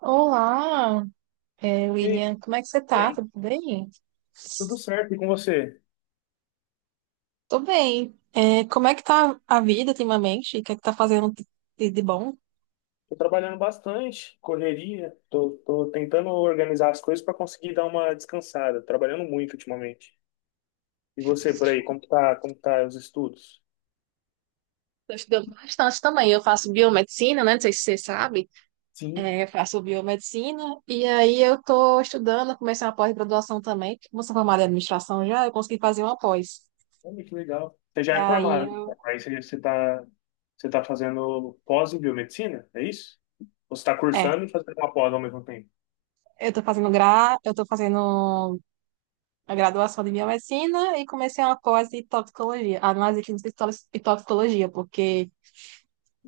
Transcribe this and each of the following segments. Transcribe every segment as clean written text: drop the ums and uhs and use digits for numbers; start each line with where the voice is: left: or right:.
right: Olá,
left: E aí,
right: William, como é que você tá?
left: bem?
right: Tudo bem?
left: Tudo certo, e com você?
right: Tô bem. Como é que tá a vida ultimamente? O que é que tá fazendo de bom?
left: Tô trabalhando bastante, correria, tô tentando organizar as coisas para conseguir dar uma descansada, trabalhando muito ultimamente. E você por aí, como que tá os estudos?
right: Tô estudando bastante também. Eu faço biomedicina, né? Não sei se você sabe.
left: Sim,
right: Eu faço biomedicina e aí eu tô estudando, eu comecei uma pós-graduação também. Como eu sou formada em administração já, eu consegui fazer uma pós.
left: olha que legal. Você
right: E
left: já é
right: aí
left: formado,
right: eu,
left: então, aí você tá fazendo pós em biomedicina, é isso? Ou você tá
right: é,
left: cursando e fazendo uma pós ao mesmo tempo?
right: eu tô fazendo eu tô fazendo a graduação de biomedicina e comecei uma pós de toxicologia, análise clínica e toxicologia, porque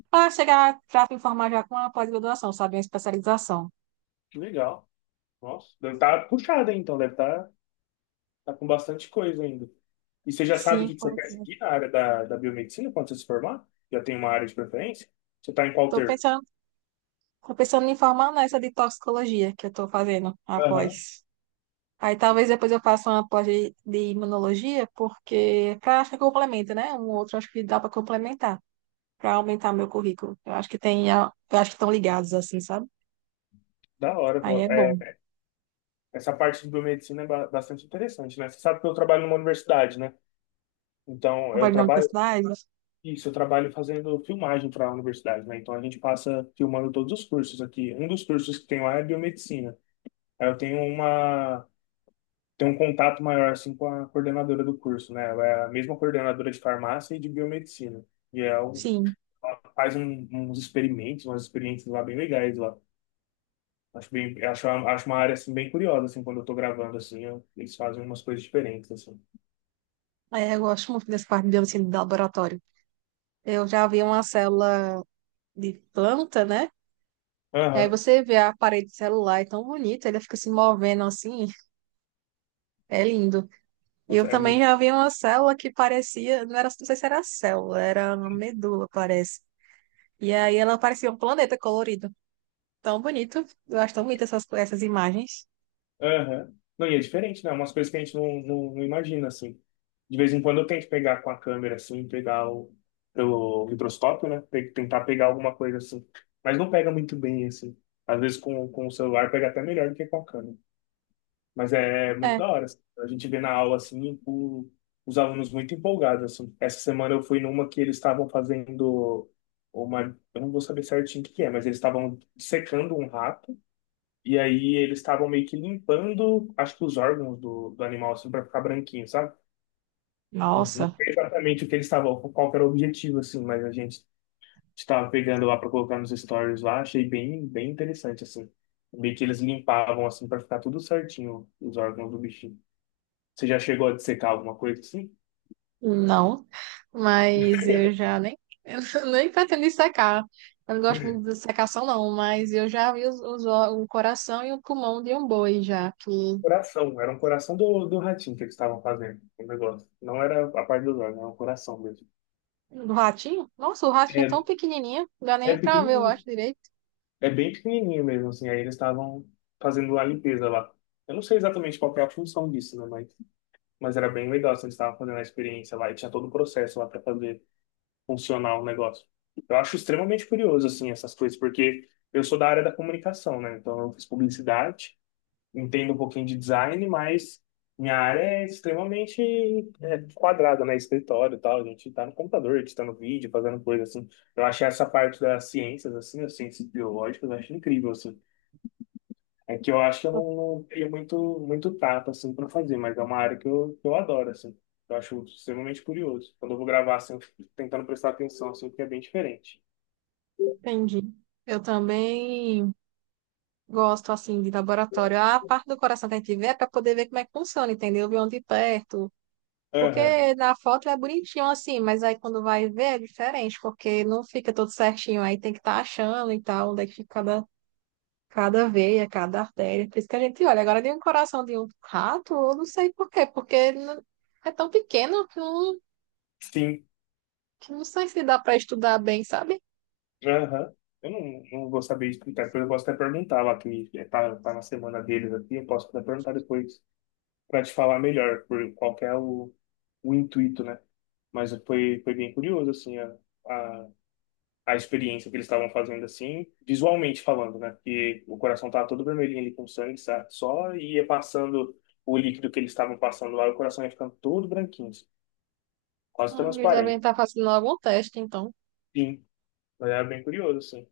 right: para me formar já com uma pós-graduação, sabe, uma especialização.
left: Que legal. Nossa, deve estar tá puxado, hein, então, deve estar. Tá com bastante coisa ainda. E você já sabe
right: Sim,
left: o que que você quer
right: estou
left: seguir na área da biomedicina quando você se formar? Já tem uma área de preferência? Você está em qual termo?
right: pensando, tô pensando em formar nessa de toxicologia que eu estou fazendo
left: Aham,
right: após. Aí talvez depois eu faça uma pós de imunologia, porque acho que complementa, né? Um outro acho que dá para complementar, para aumentar meu currículo. Eu acho que tem, eu acho que estão ligados assim, sabe?
left: da hora. Pô.
right: Aí é bom.
left: Essa parte de biomedicina é bastante interessante, né? Você sabe que eu trabalho numa universidade, né? Então, eu
right: Trabalho na
left: trabalho,
right: universidade,
left: isso, eu trabalho fazendo filmagem para a universidade, né? Então, a gente passa filmando todos os cursos aqui. Um dos cursos que tem lá é biomedicina. Aí eu tenho ter um contato maior assim com a coordenadora do curso, né? Ela é a mesma coordenadora de farmácia e de biomedicina. E ela
right: sim.
left: ela faz uns experimentos, umas experiências lá bem legais lá. Acho uma área assim bem curiosa assim quando eu tô gravando assim, eles fazem umas coisas diferentes assim.
right: Ah, é, eu gosto muito dessa parte de biomedicina de laboratório. Eu já vi uma célula de planta, né? Aí
left: Aham.
right: você vê a parede celular, é tão bonita, ela fica se movendo assim, é lindo. E
left: Nossa,
right: eu
left: é
right: também
left: muito.
right: já vi uma célula que parecia, não era, não sei se era célula, era uma medula, parece. E aí ela parecia um planeta colorido. Tão bonito, eu acho tão bonito essas imagens.
left: Aham. Não, e é diferente, né? Umas coisas que a gente não imagina, assim. De vez em quando eu tento pegar com a câmera, assim, pegar o microscópio, né? Tem que tentar pegar alguma coisa, assim. Mas não pega muito bem, assim. Às vezes com o celular pega até melhor do que com a câmera. Mas é muito
right: É,
left: da hora, assim. A gente vê na aula, assim, os alunos muito empolgados, assim. Essa semana eu fui numa que eles estavam fazendo uma. Eu não vou saber certinho o que que é, mas eles estavam secando um rato e aí eles estavam meio que limpando, acho que os órgãos do animal, assim, para ficar branquinho, sabe? Não, não
right: nossa.
left: sei exatamente o que eles estavam, qual que era o objetivo, assim, mas a gente estava pegando lá para colocar nos stories lá, achei bem interessante, assim. Meio que eles limpavam, assim, para ficar tudo certinho, os órgãos do bichinho. Você já chegou a dissecar alguma coisa assim?
right: Não, mas eu já nem, eu nem pretendo secar. Eu não gosto muito de secação, não, mas eu já vi o coração e o pulmão de um boi já, que
left: Coração, era um coração do ratinho que eles estavam fazendo, o negócio. Não era a parte dos órgãos, era um coração mesmo.
right: do ratinho. Nossa, o ratinho é tão
left: É,
right: pequenininho, não dá
left: é
right: nem pra ver, eu
left: pequenininho.
right: acho direito.
left: É bem pequenininho mesmo, assim. Aí eles estavam fazendo a limpeza lá. Eu não sei exatamente qual que é a função disso, né? Mas era bem legal, assim, eles estavam fazendo a experiência lá e tinha todo o processo lá para fazer funcionar o negócio. Eu acho extremamente curioso, assim, essas coisas, porque eu sou da área da comunicação, né? Então eu fiz publicidade, entendo um pouquinho de design, mas minha área é extremamente quadrada, né? Escritório e tal. A gente tá no computador, editando vídeo, fazendo coisa assim. Eu achei essa parte das ciências, assim, as ciências biológicas, eu acho incrível, assim. É que eu acho que eu não tenho muito, muito tato, assim, para fazer, mas é uma área que eu adoro, assim. Eu acho extremamente curioso. Quando eu vou gravar, assim, eu fico tentando prestar atenção, assim, porque é bem diferente.
right: Entendi. Eu também gosto, assim, de laboratório. A parte do coração que a gente vê é pra poder ver como é que funciona, entendeu? Ver onde perto.
left: Aham.
right: Porque na foto é bonitinho assim, mas aí quando vai ver é diferente, porque não fica todo certinho, aí tem que estar achando e tal, onde é que fica cada veia, cada artéria. Por isso que a gente olha. Agora de um coração de um rato, eu não sei por quê, porque não- é tão pequeno
left: Sim.
right: que não sei se dá para estudar bem, sabe?
left: Aham. Eu não vou saber explicar, depois eu posso até perguntar lá, que tá na semana deles aqui, eu posso até perguntar depois para te falar melhor por qual que é o intuito, né? Mas foi bem curioso, assim, a, a experiência que eles estavam fazendo assim, visualmente falando, né? Porque o coração tava todo vermelhinho ali com sangue, sabe? Só ia passando o líquido que eles estavam passando lá, o coração ia ficando todo branquinho, assim, quase
right: Eles devem
left: transparente.
right: estar fazendo algum teste, então.
left: Sim, mas era bem curioso, assim.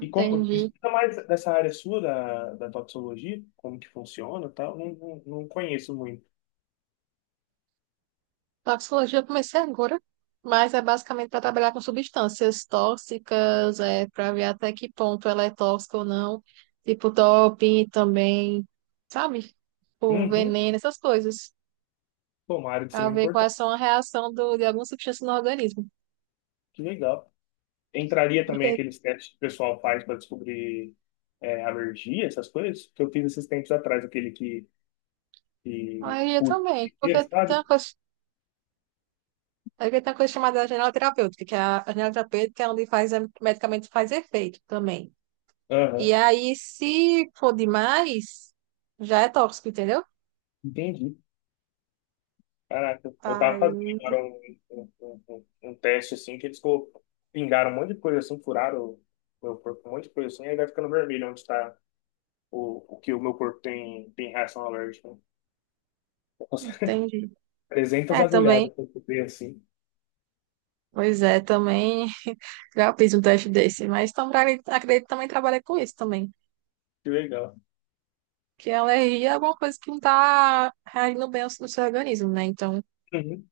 left: E como, me explica mais dessa área sua da toxicologia, como que funciona e tal, não conheço muito.
right: Toxicologia eu comecei agora, mas é basicamente para trabalhar com substâncias tóxicas, para ver até que ponto ela é tóxica ou não, tipo doping também, sabe? O
left: Uhum.
right: veneno, essas coisas,
left: Pô, uma área de
right: para
left: extrema
right: ver
left: importância,
right: quais são a reação de alguma substância no organismo.
left: que legal. Entraria também
right: Porque
left: aqueles testes que o pessoal faz para descobrir alergia, essas coisas, que eu fiz esses tempos atrás, aquele que e
right: aí eu
left: puto
right: também,
left: pequeno, sabe?
right: porque tem uma coisa chamada janela terapêutica, que é a janela terapêutica é onde faz, o medicamento faz efeito também.
left: Aham,
right: E aí, se for demais, já é tóxico, entendeu?
left: entendi. Caraca, eu tava fazendo
right: Aí
left: agora um, um, um- um teste assim, que eles pingaram um monte de coisa assim, furaram o meu corpo, um monte de coisa assim, aí vai ficando vermelho onde está o que o meu corpo tem, reação alérgica. Nossa,
right: entendi.
left: 300
right: É, também.
left: agulhadas pra eu ver assim.
right: Pois é, também já fiz um teste desse, mas também, acredito que também trabalha com isso também.
left: Que legal.
right: Que a alergia é alguma coisa que não tá reagindo bem no seu organismo, né? Então,
left: Uhum.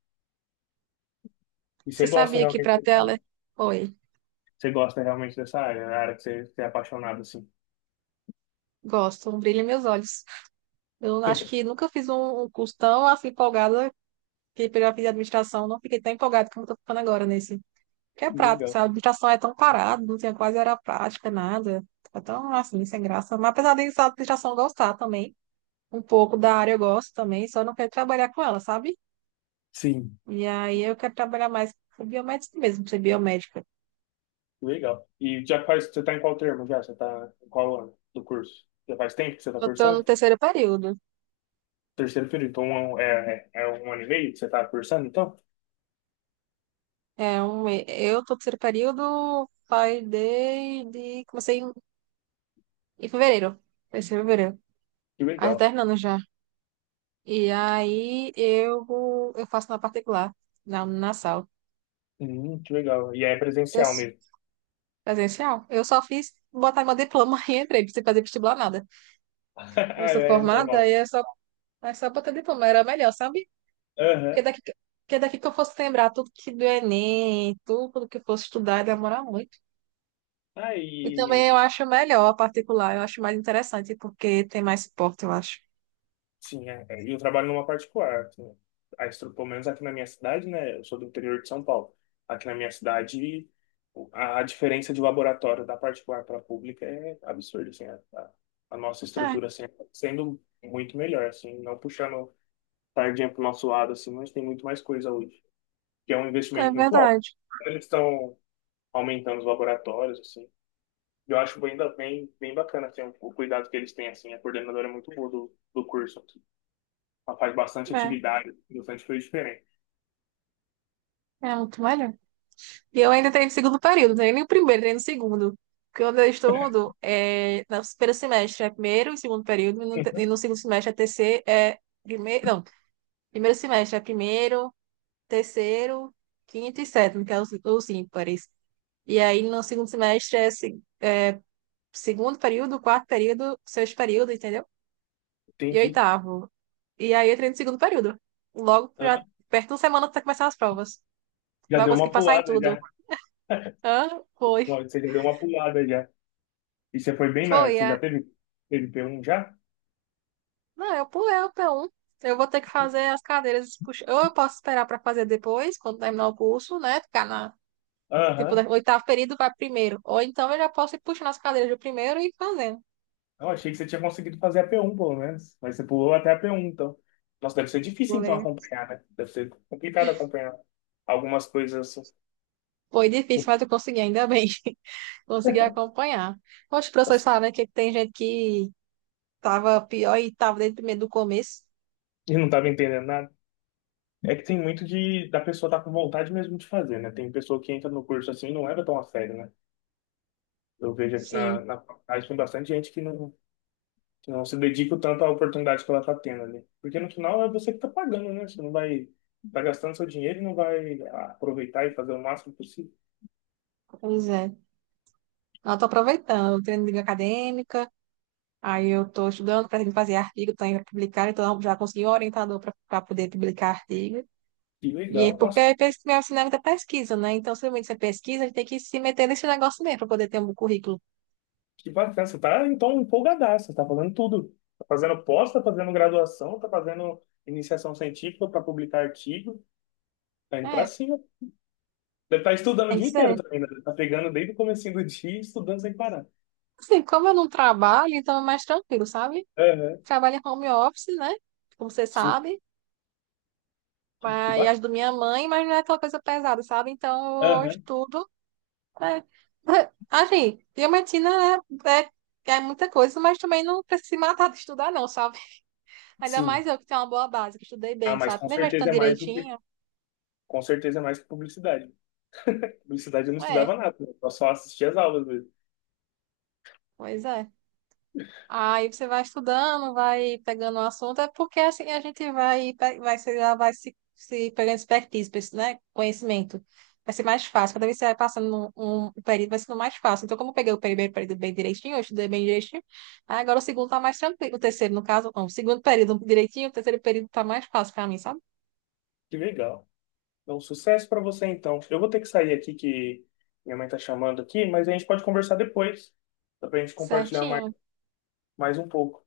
left: E
right: você
left: você gosta
right: sabia que
left: realmente
right: para ter
left: dessa área?
right: alergia. Oi,
left: Você gosta realmente dessa área, a área que você é apaixonado assim.
right: gosto, brilha meus olhos. Eu acho que nunca fiz um curso tão assim empolgada que eu já fiz administração, não fiquei tão empolgada como eu tô ficando agora nesse. Que é
left: Que
right: prático,
left: legal.
right: sabe? A administração é tão parada, não tinha quase era prática, nada. É tão assim, sem graça. Mas apesar de a administração gostar também. Um pouco da área eu gosto também, só não quero trabalhar com ela, sabe?
left: Sim.
right: E aí eu quero trabalhar mais com biomédica mesmo, ser biomédica.
left: Legal. E já faz, você tá em qual termo já? Você tá em qual ano do curso? Já faz tempo que você tá
right: Eu tô no
left: cursando?
right: terceiro período.
left: Terceiro período, então é um ano e meio que você tá cursando, então?
right: É um, eu tô no terceiro período, pai comecei em fevereiro. Terceiro de fevereiro.
left: Que
right: Aí tô
left: legal.
right: terminando já. E aí eu, eu faço na particular, na sala.
left: Que legal. E é
right: Eu,
left: presencial
right: s-
left: mesmo.
right: presencial. Eu só fiz botar meu diploma e entrei, não fazer vestibular nada. Eu
left: Ah,
right: sou
left: é
right: formada
left: normal.
right: e é só botar diploma, era melhor, sabe? Porque
left: Aham.
right: daqui, porque daqui que eu fosse lembrar tudo que do Enem, tudo que eu fosse estudar, ia demorar muito. E também
left: Aí,
right: eu acho melhor a particular, eu acho mais interessante, porque tem mais suporte, eu acho.
left: sim, é. É. E eu trabalho numa particular, assim. A estrutura, pelo menos aqui na minha cidade, né? Eu sou do interior de São Paulo. Aqui na minha cidade, a diferença de laboratório da particular para a pública é absurda, assim. A nossa
right: É,
left: estrutura, assim, é sendo muito melhor, assim. Não puxando sardinha para o nosso lado, assim, mas tem muito mais coisa hoje. Que é um
right: é
left: investimento muito alto.
right: verdade.
left: Então, eles estão aumentando os laboratórios, assim. Eu acho ainda bem bacana, assim, o cuidado que eles têm, assim. A coordenadora é muito boa do curso. Ela faz bastante
right: É,
left: atividade, bastante coisa diferente.
right: é muito melhor. E eu ainda tenho no segundo período, não tenho nem o primeiro, nem no segundo. Porque onde eu estudo, é, no primeiro semestre é primeiro e segundo período, e
left: Uhum.
right: no segundo semestre é terceiro, é primeiro, não, primeiro semestre é primeiro, terceiro, quinto e sétimo, que é os ímpares. E aí, no segundo semestre, segundo período, quarto período, sexto período, entendeu? E
left: Entendi.
right: oitavo. E aí, eu entrei no segundo período. Logo,
left: Hã?
right: perto de uma semana, tá começando as provas.
left: Já
right: Vai
left: deu
right: conseguir
left: uma
right: passar em
left: pulada
right: tudo.
left: já.
right: Hã? Foi.
left: Não, você já deu uma pulada já. E você foi bem na.
right: Foi,
left: Você
right: é.
left: já teve p um já?
right: Não, eu pulei o P1. Eu vou ter que fazer as cadeiras. Ou eu posso esperar pra fazer depois, quando terminar o curso, né? Ficar na. Tipo,
left: Aham.
right: oitavo período vai primeiro. Ou então eu já posso ir puxando as cadeiras do primeiro e ir fazendo.
left: Eu achei que você tinha conseguido fazer a p um pelo menos. Mas você pulou até a p um então. Nossa, deve ser
right: Vou
left: difícil então
right: ler.
left: acompanhar, né? Deve ser complicado acompanhar algumas coisas assim.
right: Foi difícil, mas eu consegui, ainda bem. Consegui acompanhar. Os professores
left: Nossa,
right: falaram que tem gente que estava pior e estava desde o primeiro do começo.
left: eu não tava entendendo nada. É que tem muito de da pessoa estar tá com vontade mesmo de fazer, né? Tem pessoa que entra no curso assim e não leva tão a sério, né? Eu vejo aqui na,
right: Sim,
left: na faculdade tem bastante gente que não. Então, você não se dedica o tanto à oportunidade que ela está tendo ali. Porque no final é você que está pagando, né? Você não vai tá gastando seu dinheiro e não vai aproveitar e fazer o máximo possível.
right: pois é. Eu estou aproveitando, eu treino de acadêmica, aí eu estou estudando para fazer artigo também para publicar, então já consegui um orientador para poder publicar artigo.
left: Que
right: E é
left: legal.
right: porque
left: Nossa,
right: meu ensinamento é pesquisa, né? Então, se realmente você pesquisa, a gente tem que se meter nesse negócio mesmo para poder ter um currículo.
left: que bacana. Você tá então empolgadaço, você tá fazendo tudo. Tá fazendo pós, tá fazendo graduação, tá fazendo iniciação científica para publicar artigo, tá indo para
right: É,
left: cima. Deve estar estudando o
right: tem que
left: dia inteiro
right: ser.
left: também, né? Tá pegando desde o comecinho do dia e estudando sem parar.
right: Assim, como eu não trabalho, então é mais tranquilo, sabe?
left: Aham,
right: Trabalho em home office, né? Como você
left: sim,
right: sabe.
left: que
right: Mas, e as
left: bacana.
right: do minha mãe, mas não é aquela coisa pesada, sabe? Então eu
left: Aham,
right: estudo. Né? Assim, diamantina é, é, é muita coisa, mas também não precisa se matar de estudar, não, sabe? Ainda
left: sim.
right: mais eu que tenho uma boa base, que estudei
left: Ah,
right: bem,
left: mas
right: sabe?
left: com
right: Quando a gente vai
left: certeza
right: estudando
left: é mais do que,
right: direitinho,
left: com certeza é mais que publicidade. Publicidade eu não
right: é,
left: estudava nada, né? Eu só assistia as aulas mesmo.
right: pois é. Aí você vai estudando, vai pegando o assunto, é porque assim a gente vai, pe- vai, se- já vai se pegando expertise, pra né? Conhecimento. Vai ser mais fácil. Cada vez que você vai passando um período, vai sendo mais fácil. Então, como eu peguei o primeiro período bem direitinho, eu estudei bem direitinho, aí agora o segundo tá mais tranquilo. O terceiro, no caso, não. O segundo período direitinho, o terceiro período tá mais fácil pra mim, sabe?
left: Que legal. Então, sucesso para você então. Eu vou ter que sair aqui que minha mãe tá chamando aqui, mas a gente pode conversar depois. Dá pra gente compartilhar mais,
right: Certinho,
left: mais um pouco.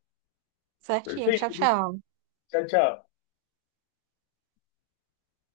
right: certinho. Tchau,
left: Perfeito.
right: tchau.
left: Tchau, tchau.